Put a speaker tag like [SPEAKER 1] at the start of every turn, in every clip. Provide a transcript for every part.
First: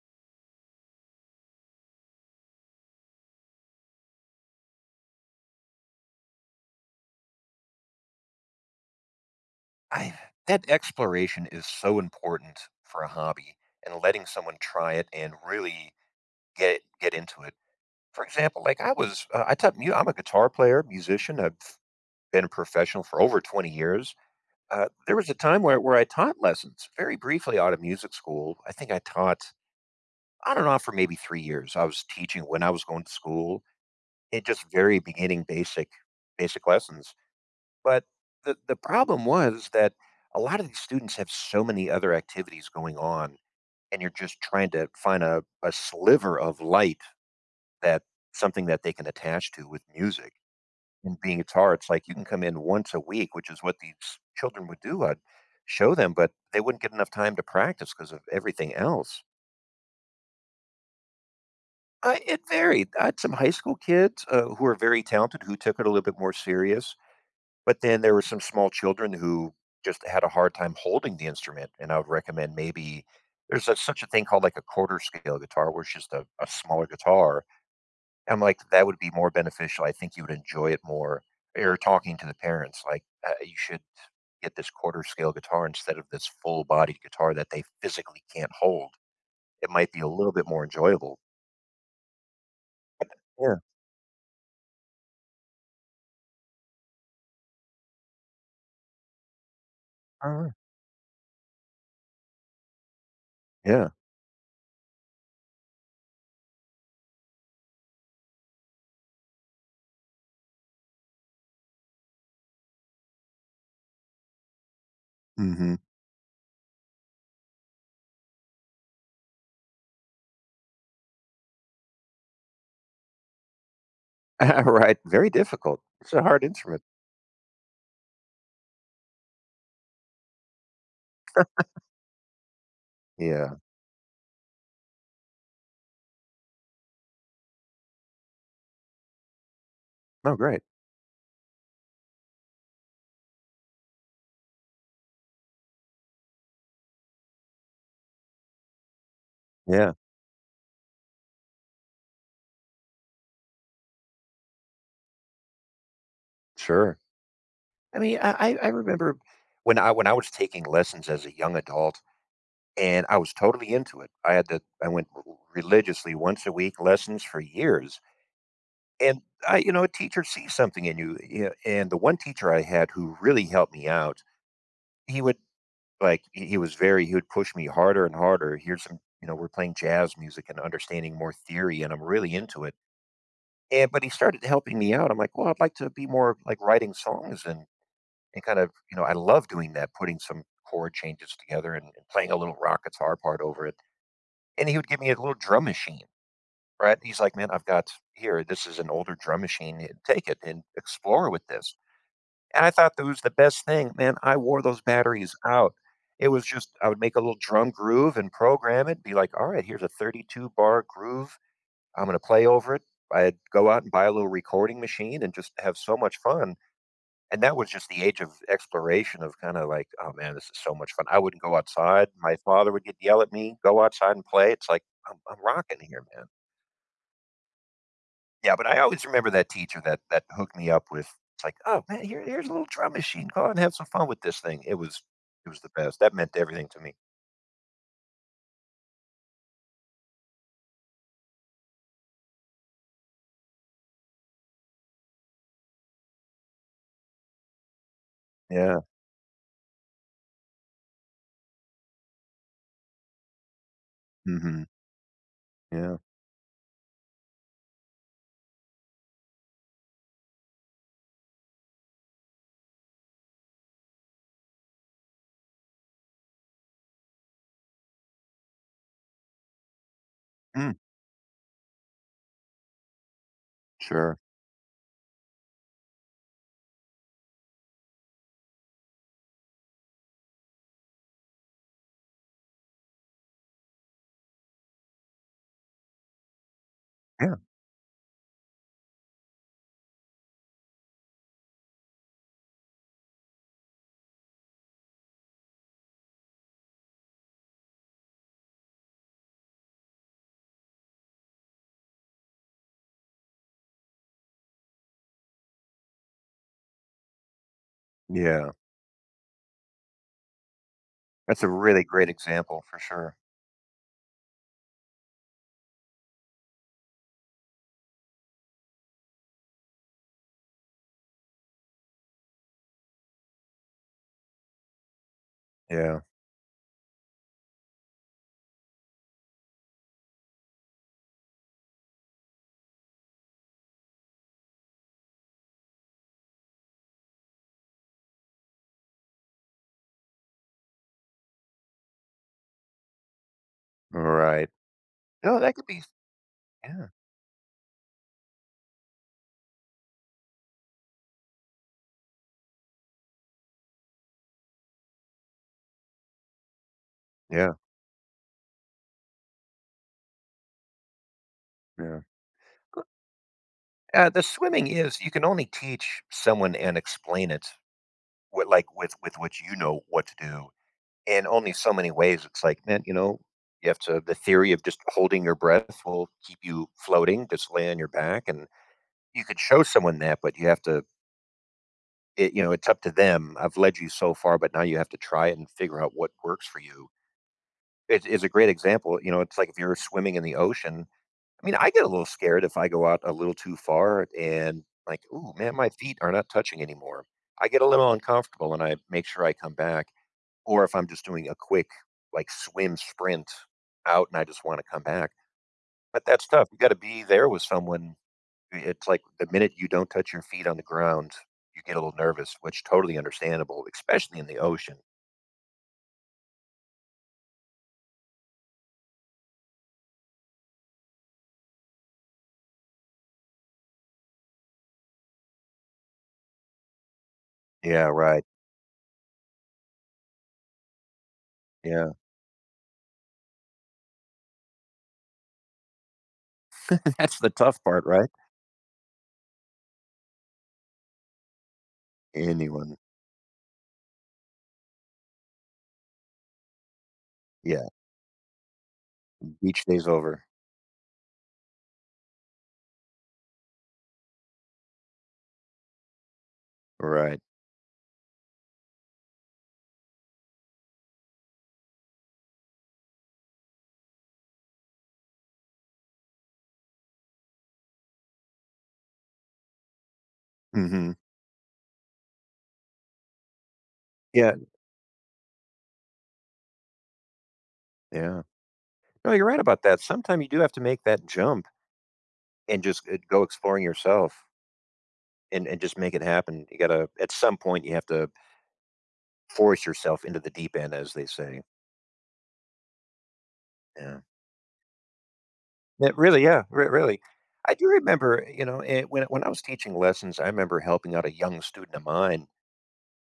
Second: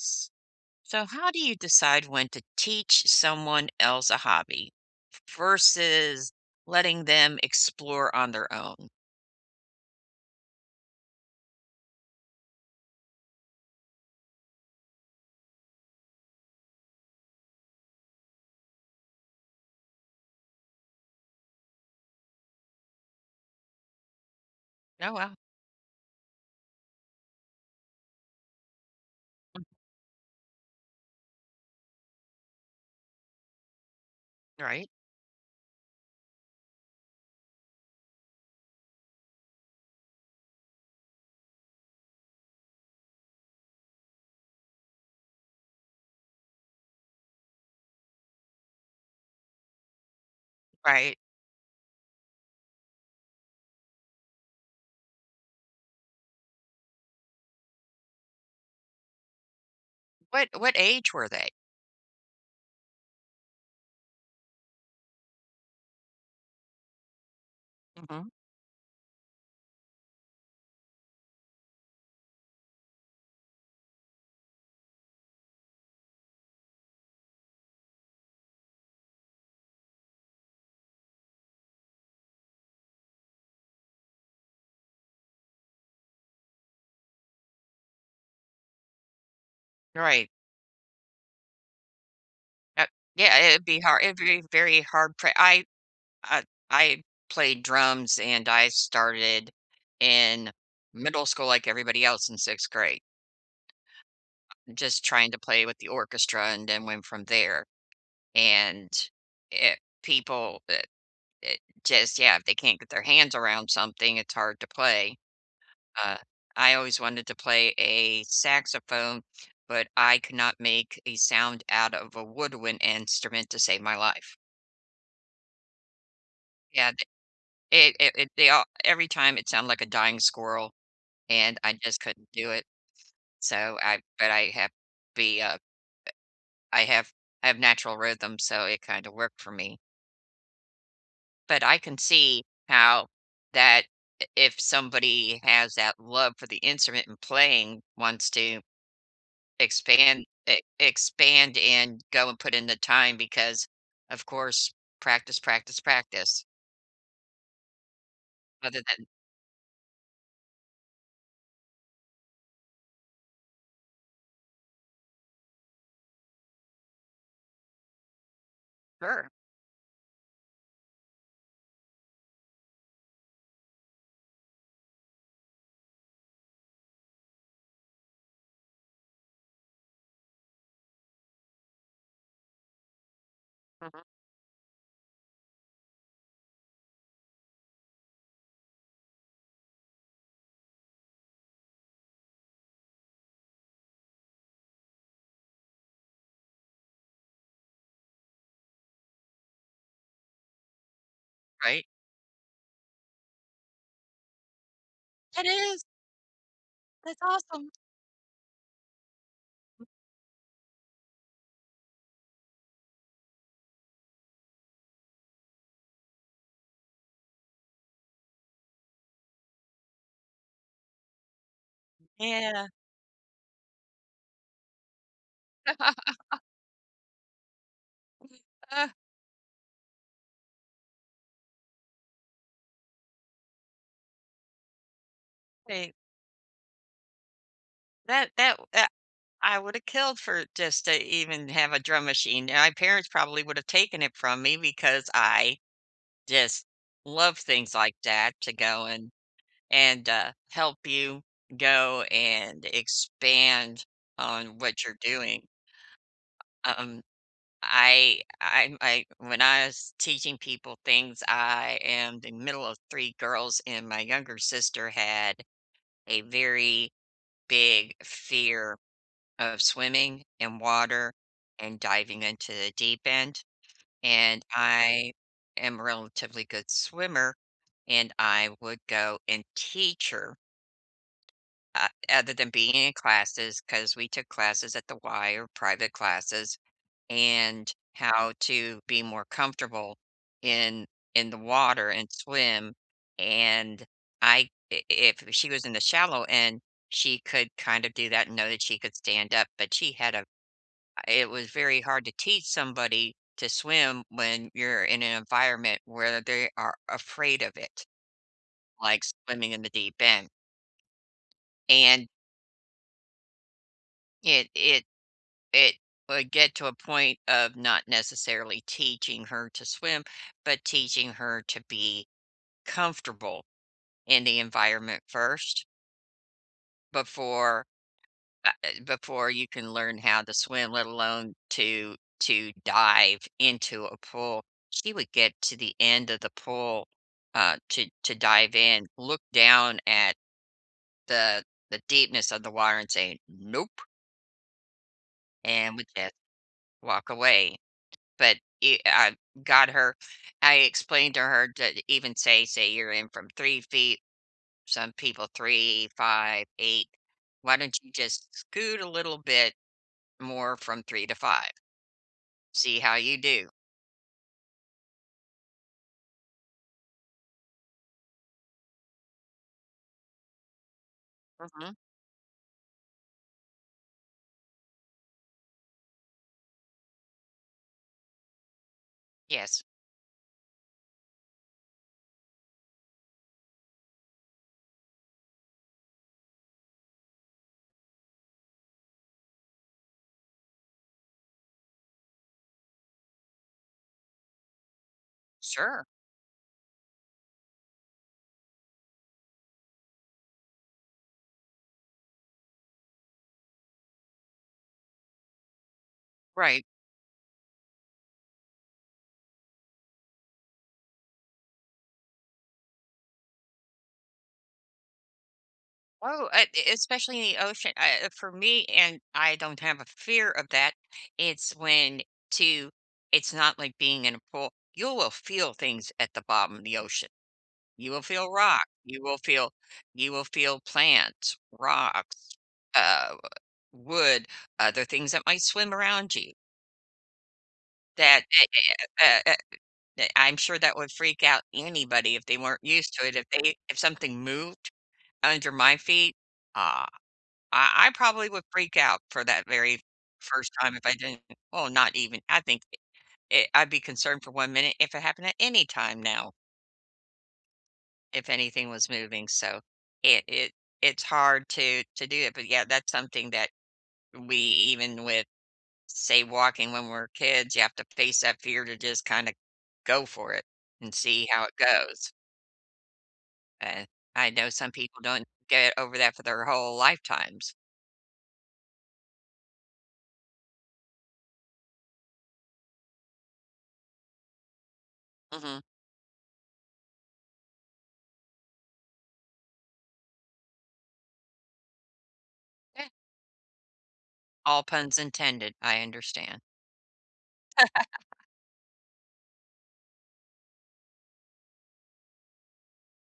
[SPEAKER 1] S So how do you decide when to teach someone else a hobby v versus letting them explore on their own?
[SPEAKER 2] I've that exploration is so important for a hobby and letting someone try it and really get get into it. For example, like, I was uh, I taught mu I'm a guitar player, musician, I've been a professional for over 20 years. Uh,
[SPEAKER 1] Oh,
[SPEAKER 2] there was
[SPEAKER 1] wow.
[SPEAKER 2] a time where where I taught lessons very briefly out of music school, I think I taught, on and off, for maybe 3 years, I was teaching when I was going to school, it just
[SPEAKER 1] Right.
[SPEAKER 2] very beginning basic basic lessons, but the the problem was that a lot of these students have so many other activities going on, and you're just trying to find a a sliver of light that something that they can attach to with music,
[SPEAKER 1] Right.
[SPEAKER 2] and being guitar, it's, like, you can come in once a week, which is what these children would do, I'd show them, but they wouldn't get enough time to practice 'cause of everything else.
[SPEAKER 1] What what age were they?
[SPEAKER 2] I It varied, I had some high school kids, uh, who were very talented, who took it a little bit more serious, but then there were
[SPEAKER 1] Mhm.
[SPEAKER 2] some small children who just had a hard time holding the instrument, and I would recommend maybe there's such such a thing called, like a quarter scale guitar where it's just a a smaller guitar, I'm like, "That would be more beneficial, I think you would enjoy it more." Er, you're talking to the parents like, "Uh, you should get this quarter scale guitar instead of this full body guitar that they physically can't hold. It might be a
[SPEAKER 1] Right.
[SPEAKER 2] little bit more enjoyable."
[SPEAKER 1] Uh, yeah. I I
[SPEAKER 2] Yeah.
[SPEAKER 1] it'd be hard. It'd be very hard for I, uh, I played drums, and I started
[SPEAKER 2] Uh-huh.
[SPEAKER 1] in middle school like everybody else in 6th grade.
[SPEAKER 2] Yeah.
[SPEAKER 1] Just trying to play with the orchestra and then went from there, and, eh, people, eh eh just yeah. If they can't get their hands around something, it's hard to play.
[SPEAKER 2] Mhm.
[SPEAKER 1] Uh, I always wanted to play a saxophone, but I could not make a sound out of a woodwind instrument to save my life.
[SPEAKER 2] Right. Very difficult. It's a hard instrument.
[SPEAKER 1] Yea, they It it it they all every time it sound like a dying squirrel, and I just couldn't do it,
[SPEAKER 2] Yeah.
[SPEAKER 1] so I but I have be, uh I have I have natural rhythm, so it kinda worked for me.
[SPEAKER 2] Oh, great.
[SPEAKER 1] But I can see how that i if somebody has that love for the instrument and playing, wants to
[SPEAKER 2] Yeah.
[SPEAKER 1] expand, e expand and go and put in the time because, of course, practice, practice, practice.
[SPEAKER 2] Sure. I mean, I I I
[SPEAKER 1] Rather than
[SPEAKER 2] remember when I when I was taking lessons as a young adult, and I was totally into it, I had to I went r r religiously once a week, lessons for years and
[SPEAKER 1] Sure.
[SPEAKER 2] I you know, a teacher sees something in you, you know, and the one teacher I had who really helped me out, he would, like he he was very he would push me harder and harder, here's some you know, we're playing jazz music and understanding more theory, and I'm really into it, and
[SPEAKER 1] Mhm.
[SPEAKER 2] but he started helping me out. I'm like, "Well, I'd like to be more, like, writing songs and and kind of" you know, I love doing that, putting some chord changes together and and playing a little rock guitar part over it, and he would give me a little drum machine. Right? He's like, "Man, I've got here, this is an older drum machine and Take it and explore with this."
[SPEAKER 1] Right?
[SPEAKER 2] and I thought that was the best thing. Man, I wore those batteries
[SPEAKER 1] It
[SPEAKER 2] out.
[SPEAKER 1] is!
[SPEAKER 2] It was just I would make a
[SPEAKER 1] That's
[SPEAKER 2] little drum
[SPEAKER 1] awesome!
[SPEAKER 2] groove and program it, be like, "Alright, here's a 32-bar groove. Imma play over it." I'd go out and buy a little recording machine and just have so much fun, and that was just the age of exploration of kinda like, "Oh man, this is so much fun." I wouldn't go outside, my
[SPEAKER 1] Yeah.
[SPEAKER 2] father would get yell at me, "Go outside and play." it's like, "I'm I'm rocking here, man." Yeah, but I
[SPEAKER 1] Ah.
[SPEAKER 2] always remember that teacher that that hooked me up with it's like, "Oh, man, here here's a little drum machine, go on and have some fun with this thing. It was it was the
[SPEAKER 1] Wait
[SPEAKER 2] best. That meant everything to me.
[SPEAKER 1] That that that I woulda killed for just to even have a drum machine, and my parents probably would have taken it from me because I just love things like that to
[SPEAKER 2] Yeah.
[SPEAKER 1] go and and, uh, help you go and expand on
[SPEAKER 2] Mhm.
[SPEAKER 1] what you're doing.
[SPEAKER 2] Yeah.
[SPEAKER 1] Uh um, I I'm I when I was teaching people things I am the middle of 3 girls, and my younger sister had a very big fear of swimming in
[SPEAKER 2] Mm.
[SPEAKER 1] water and diving into the deep end.
[SPEAKER 2] Sure.
[SPEAKER 1] And I am relatively good swimmer, and I would go and teach her. O other than being in classes, 'cause we took classes at the Y or private classes
[SPEAKER 2] Yeah.
[SPEAKER 1] and how to be more comfortable in in the water and swim. And I i if she was in the shallow end, she could kind of do that and know that she could stand up, but she had a it was very hard to teach somebody to swim when you're in an environment where they are afraid of it,
[SPEAKER 2] Yeah.
[SPEAKER 1] like swimming in the deep end.
[SPEAKER 2] That's a really
[SPEAKER 1] And
[SPEAKER 2] great example for sure.
[SPEAKER 1] It it it would get to a point of not necessarily teaching her to swim, but teaching her to be comfortable in the environment first
[SPEAKER 2] Yeah.
[SPEAKER 1] before, ah, uh, before you can learn how to swim, let alone to to dive into a pool. She would get to the end of the pool, uh, to to dive in, look down at the the deepness of the water and say, "Nope."
[SPEAKER 2] Right. No, that could
[SPEAKER 1] And
[SPEAKER 2] be f
[SPEAKER 1] would just
[SPEAKER 2] yeah.
[SPEAKER 1] walk away. But e I got her I explained to her to even say say you're in from 3 ft. Some people, 3, 5, 8.
[SPEAKER 2] Yeah.
[SPEAKER 1] Why don't you just scoot a little bit more from 3 to 5?
[SPEAKER 2] Yeah,
[SPEAKER 1] See
[SPEAKER 2] c
[SPEAKER 1] how you do.
[SPEAKER 2] Ah the swimming is you can only teach someone and explain it what, like, with with which you know what to do in only so
[SPEAKER 1] Mhm.
[SPEAKER 2] many ways, it's like, man, you know, you have to the theory of just holding your breath will keep you floating, just lay on your back, and you could
[SPEAKER 1] Yes.
[SPEAKER 2] show someone that, but you have to i you know, it's up to them. "I've led you so far, but now you have to try it and figure out what works for you." It is a great example. You know, it's like if you're swimming in the ocean I mean, I get a little scared if I go out a little too far and like, "Ooh, man, my
[SPEAKER 1] Sure.
[SPEAKER 2] feet are not touching anymore." I get a little uncomfortable and I make sure I come back or if I'm just doing a quick like swim sprint out and I just wanna come back. But that's tough, you
[SPEAKER 1] Right.
[SPEAKER 2] gotta be there with someone. I it's like the minute you don't touch your feet on the ground, you get a little nervous, which totally understandable, especially in the ocean.
[SPEAKER 1] Oh, eh eh especially in ocean, uh, for me and I don't have a fear of that. It's when to it's not like being in a pool. You will feel things at the bottom of the ocean.
[SPEAKER 2] Yeah,
[SPEAKER 1] You will
[SPEAKER 2] right.
[SPEAKER 1] feel rock, you will feel you will feel plants,
[SPEAKER 2] Yeah.
[SPEAKER 1] rocks, uh, wood, other things that might swim around you.
[SPEAKER 2] That's the tough part, right?
[SPEAKER 1] That a a a uh uh uh that I'm sure that would freak out anybody if they weren't
[SPEAKER 2] Anyone.
[SPEAKER 1] used to it, if they if something moved under my feet, uh,
[SPEAKER 2] Yeah.
[SPEAKER 1] I I probably would freak out for that
[SPEAKER 2] Beach
[SPEAKER 1] very
[SPEAKER 2] day's over.
[SPEAKER 1] first time if I didn't Well, not even. I think, eh, I'd be concerned for 1 minute if it happened at any time now
[SPEAKER 2] Right.
[SPEAKER 1] if anything was moving, so, it it it's hard to to do it. But, yeah, that's something that we even with, say, walking when we're kids, you have to face that fear to just kinda go for it and
[SPEAKER 2] Mhm.
[SPEAKER 1] see how it goes and
[SPEAKER 2] Yeah
[SPEAKER 1] I
[SPEAKER 2] and
[SPEAKER 1] know some people don't get over that for their whole lifetimes.
[SPEAKER 2] Yeah. No, you're right about that, sometime you do have to make that jump and just g go exploring yourself and and
[SPEAKER 1] Mhm.
[SPEAKER 2] just make it happen. You gotta at some point, you have to force yourself into the deep end, as they say.
[SPEAKER 1] Yeah.
[SPEAKER 2] Yeah.
[SPEAKER 1] All puns intended, I
[SPEAKER 2] But really,
[SPEAKER 1] understand.
[SPEAKER 2] yeah, r really. I do remember, you know, eh, when when I was teaching lessons, I remember helping out a young student of mine,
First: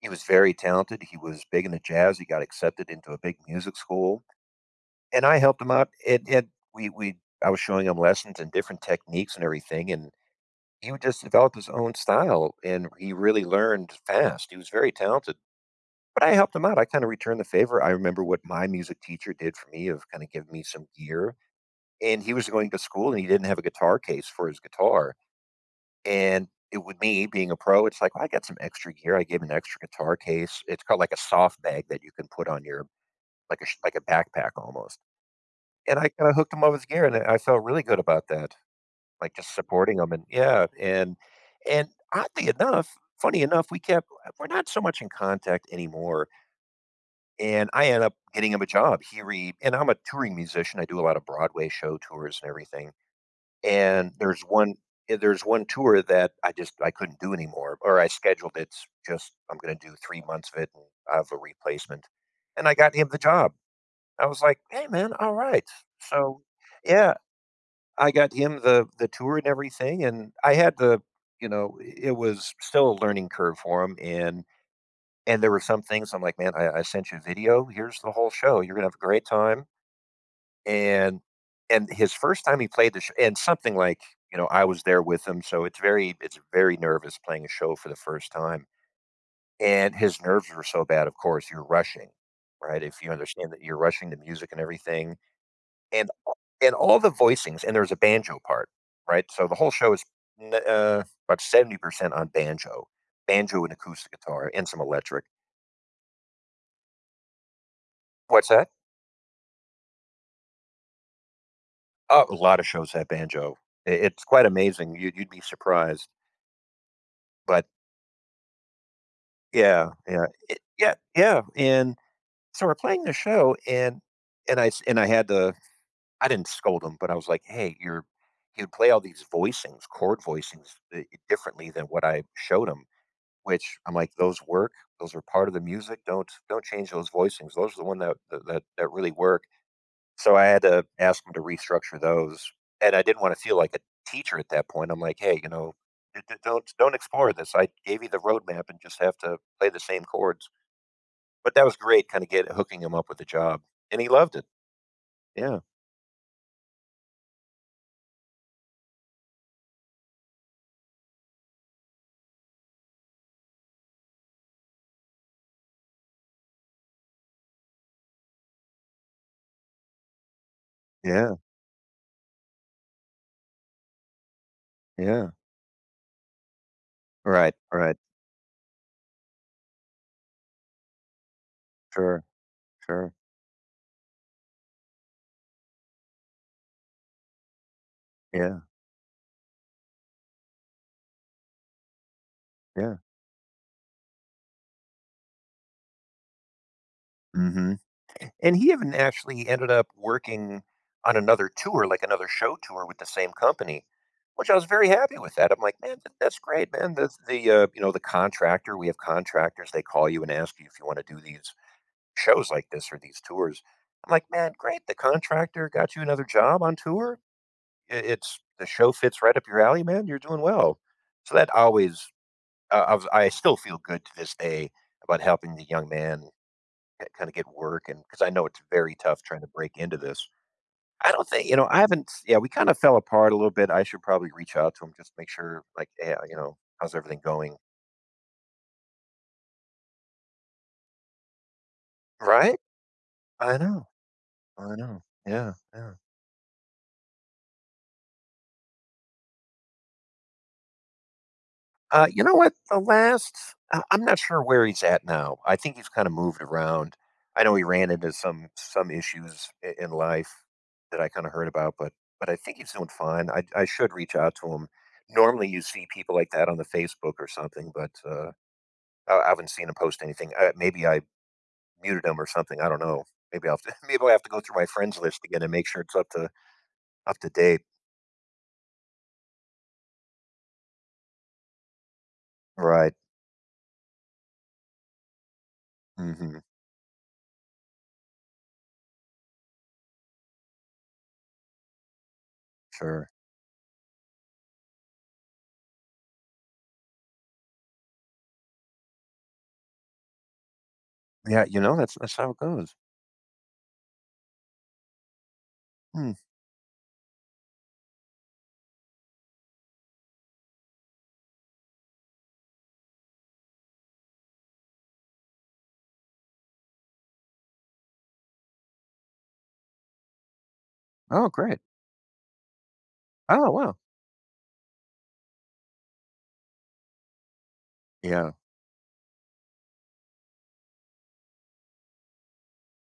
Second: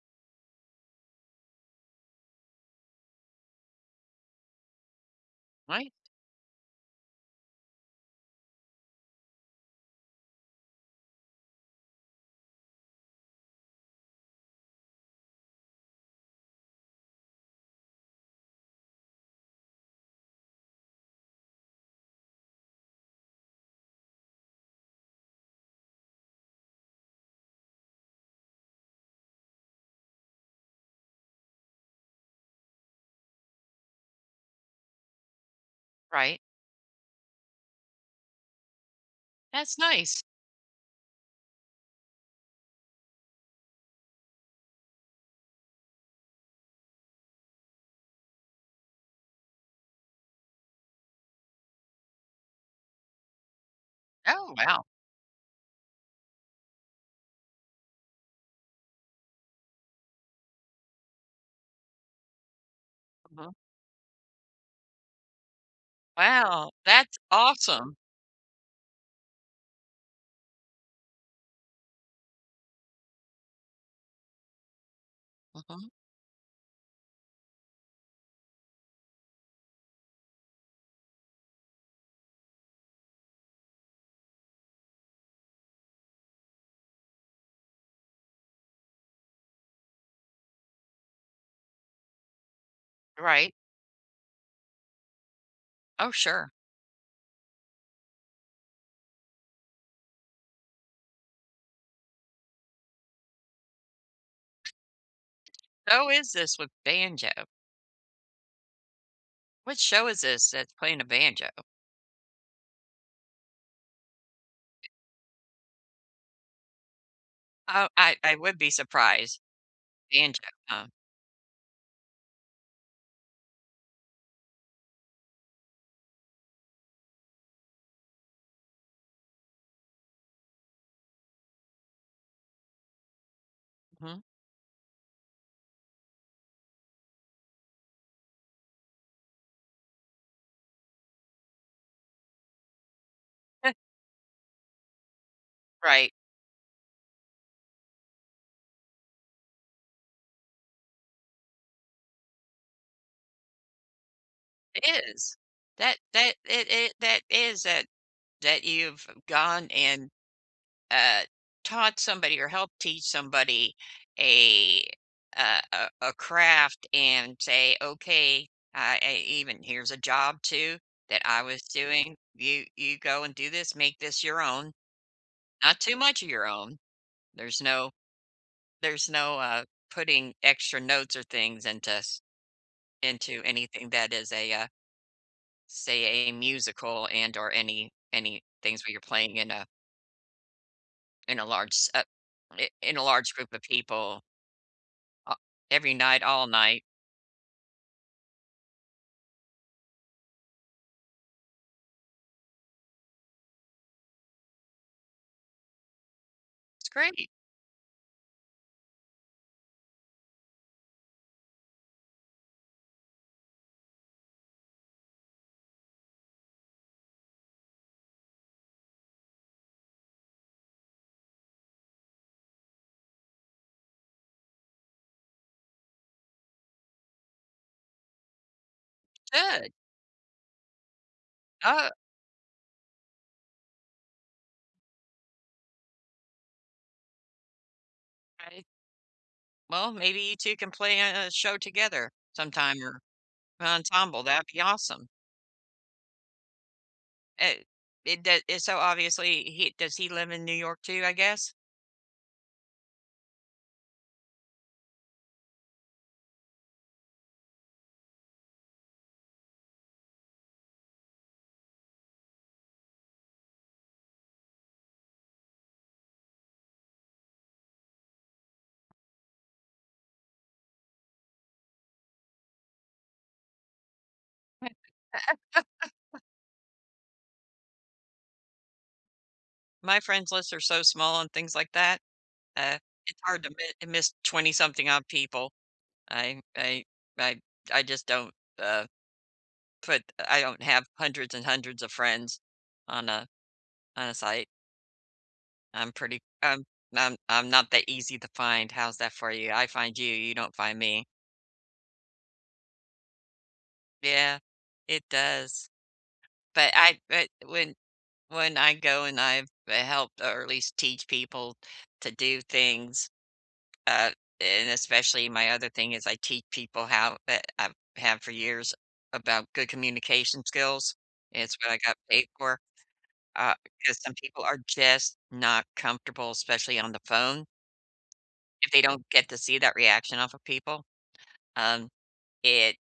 [SPEAKER 2] he was very talented, he was big into jazz, he got accepted into a big music school, and I helped him out.
[SPEAKER 1] Right.
[SPEAKER 2] It it we we I was showing him lessons and different techniques and everything, and he would just develop his own style, and he really learned fast. He was very talented. But I helped him out, I kinda returned the favor. I remember what my music teacher did for me of kinda giving me some gear, and he was going to school, and he didn't have a guitar case for his guitar, and it would me, being a pro, it's like, I got some extra gear. I gave him an extra guitar case. It's called like a soft bag that you can put on your like a like a backpack almost. And I kinda
[SPEAKER 1] Right.
[SPEAKER 2] hooked him up with gear, and I felt really good about that, like, just
[SPEAKER 1] That's
[SPEAKER 2] supporting him and
[SPEAKER 1] nice.
[SPEAKER 2] yeah. And and oddly enough, funny enough, we kept we're not so much in contact anymore. And I end up getting him a job He re and I'm a touring musician, I do a lot of Broadway show tours and everything, and there's
[SPEAKER 1] Oh!
[SPEAKER 2] one
[SPEAKER 1] Wow.
[SPEAKER 2] eh, there's one tour that I just, I couldn't do anymore, or I scheduled it's just I'm gonna do 3 months of it, and I have a replacement, and I got him the job.
[SPEAKER 1] Mhm.
[SPEAKER 2] I was like, "Hey man, alright!" So
[SPEAKER 1] Wow!
[SPEAKER 2] yeah,
[SPEAKER 1] That's awesome!
[SPEAKER 2] I got him the the tour and everything, and I had the you know, i it was still a learning curve for him, and and there were some
[SPEAKER 1] Mhm.
[SPEAKER 2] things I'm like, "Man, I I sent you a video. Here's the whole show. You're gonna have a great time." And and his first time he played the sh and something like, you know, I was there with him, so, it's very it's very nervous playing a show for the first time, and, his nerves were so bad, of course, you're rushing, right? If you understand
[SPEAKER 1] Right.
[SPEAKER 2] that you're rushing the music and everything. And
[SPEAKER 1] Oh,
[SPEAKER 2] al
[SPEAKER 1] sure.
[SPEAKER 2] and all the voicings and there's a banjo part, right? So, the whole show is, n uh about 70% on banjo banjo and acoustic guitar, and some electric.
[SPEAKER 1] How is this with banjo?
[SPEAKER 2] What's that?
[SPEAKER 1] Which show is this that's playing a banjo?
[SPEAKER 2] Oh, a lot of shows have banjo. I it's quite
[SPEAKER 1] It
[SPEAKER 2] amazing, you'd you'd be surprised. But
[SPEAKER 1] Oh, I I would be surprised.
[SPEAKER 2] Yeah, yeah,
[SPEAKER 1] Banjo,
[SPEAKER 2] it
[SPEAKER 1] huh?
[SPEAKER 2] yeah, yeah, and, so we're playing the show, and and I s and I had to I didn't scold him, but I was like, "Hey, you're you'll play all these voicings" chord voicings di differently than what I showed him, which I'm like,
[SPEAKER 1] Mhm.
[SPEAKER 2] "Those work, those are part of the music, don't don't change those voicings, those are the one that that that that really work." So I had to ask him to restructure those, and I didn't wanna feel like a teacher at that point, I'm like, "Hey, you know,
[SPEAKER 1] Right.
[SPEAKER 2] d d don't ex don't explore this. I gave you the road map and just have to play the same chords," but that was great kinda get hooking him up with the job, and he loved it.
[SPEAKER 1] It is.
[SPEAKER 2] Yeah.
[SPEAKER 1] That that it it that is that that you've gone and, uh, taught somebody or helped teach somebody a, uh, a a craft and say, "Okay, I e even here's a job too that
[SPEAKER 2] Yeah.
[SPEAKER 1] I was doing. You you go and do this, make this your own,
[SPEAKER 2] Yeah.
[SPEAKER 1] not too much of your own."
[SPEAKER 2] Right,
[SPEAKER 1] There's no
[SPEAKER 2] right.
[SPEAKER 1] there's no, uh, putting extra notes or things into s
[SPEAKER 2] Sure, sure.
[SPEAKER 1] into anything that is a, uh say, a musical and or any any
[SPEAKER 2] Yeah.
[SPEAKER 1] things where you're playing in a in a large, s uh, in
[SPEAKER 2] Yeah.
[SPEAKER 1] in a large group of people a every night, all night.
[SPEAKER 2] Mhm, and he even actually ended up working on another tour, like another show tour with the same company, which I was very happy with that, I'm like, "Man, tha that's great.
[SPEAKER 1] It's
[SPEAKER 2] Man, there's
[SPEAKER 1] great.
[SPEAKER 2] the, uh, you know, the contractor, we have contractors, they call you and ask you if you wanna do these shows like this or these tours." I'm like, "Man, great, the contractor got you another job on tour? I it's the show fits right up your alley, man, you're doing well." So that always uh, I was I still feel good to this day about helping the young man, uh, kinda get work and 'cause I know it's very tough
[SPEAKER 1] It
[SPEAKER 2] trying to
[SPEAKER 1] should.
[SPEAKER 2] break into this. I don't thi you know, I
[SPEAKER 1] Uh
[SPEAKER 2] haven't Yeah, we kinda fell apart a little bit, I should probably reach out to him just to make sure, like, "Hey, uh, you know, how's everything going?"
[SPEAKER 1] Right. Well, maybe you 2 can play in a show together
[SPEAKER 2] Right?
[SPEAKER 1] sometime or
[SPEAKER 2] I
[SPEAKER 1] an
[SPEAKER 2] know.
[SPEAKER 1] ensemble, that'd be
[SPEAKER 2] I know.
[SPEAKER 1] awesome.
[SPEAKER 2] Yeah, yeah.
[SPEAKER 1] It it doe and so obviously he does he live in New York too, I guess?
[SPEAKER 2] Uh, you know what? The last uh, I'm not sure where he's at now. I think he's kinda moved around. I know he ran into some some issues i in life that I kinda heard about, but but I think he's doing fine. I I should reach out to him. Normally, you see people like that on the Facebook or something, but, uh uh, I haven't seen him post anything, uh, maybe I muted him or something, I don't know. Maybe I'll have to maybe I'll have to go through my friends list again and make sure it's up to up to date.
[SPEAKER 1] My friends lists are so small on things like that, uh,
[SPEAKER 2] Right.
[SPEAKER 1] it's hard to mi miss twenty-something, odd people. I
[SPEAKER 2] Mhm.
[SPEAKER 1] I I I just don't, uh, put I don't have hundreds and hundreds of friends on
[SPEAKER 2] Sure.
[SPEAKER 1] a on a site. I'm pretty I'm I'm I'm not that easy to find, how's that for you? I find you, you don't find me.
[SPEAKER 2] Yeah, you know, that's that's how it goes.
[SPEAKER 1] Yeah, it does.
[SPEAKER 2] Hmm.
[SPEAKER 1] But I eh, when when I go and I've helped or, at least teach people to do things, uh and, especially my other thing is I teach people how eh I have for years, about good communication skills,
[SPEAKER 2] Oh,
[SPEAKER 1] it's
[SPEAKER 2] great.
[SPEAKER 1] what I got paid for,
[SPEAKER 2] Oh,
[SPEAKER 1] uh,
[SPEAKER 2] wow.
[SPEAKER 1] 'cause some people are just not comfortable, especially on the phone.
[SPEAKER 2] Yeah.
[SPEAKER 1] If they don't get to see that reaction off of people, um, it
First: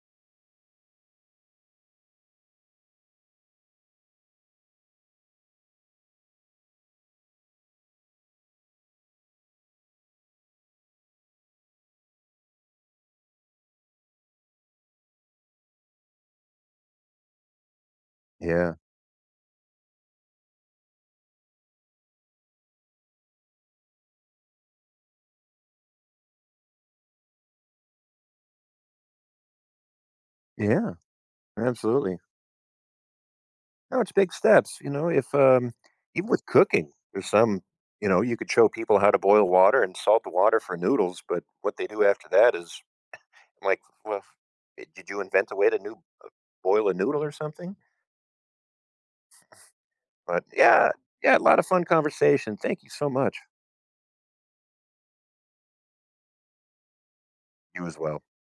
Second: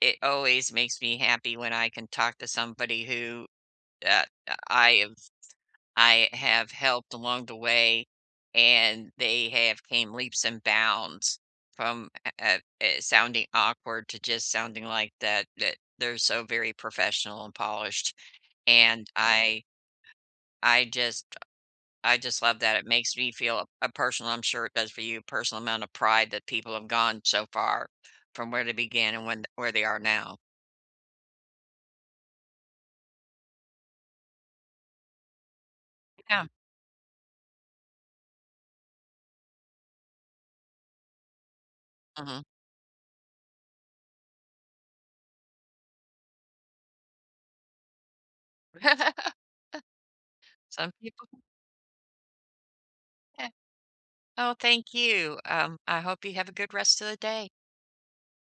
[SPEAKER 1] it always makes me happy when I can talk to somebody who, uh, I I've I have helped along the way, and they have came leaps and bounds from uh uh uh uh, sounding awkward to just sounding like that that they're so very professional and polished.
[SPEAKER 2] Yeah.
[SPEAKER 1] And I I just I just love that, it makes me feel a a personal- I'm sure it does for you- personal amount of pride that people have gone so far from where they began and when where they are now.
[SPEAKER 2] Yeah, absolutely. No, it's big steps, you know? If, um even with
[SPEAKER 1] Yeah.
[SPEAKER 2] cooking, there's some you know, you could show people how to boil water and salt the water for noodles, but what they do after
[SPEAKER 1] Mhm.
[SPEAKER 2] that is, like well if eh, did you invent a way to new uh, boil a noodle or something? But
[SPEAKER 1] Some
[SPEAKER 2] yeah,
[SPEAKER 1] people
[SPEAKER 2] yeah, a lot of fun conversation, thank you so much.
[SPEAKER 1] 'Kay. Oh, thank you, um, I hope you have a good rest of the day.
[SPEAKER 2] You as well.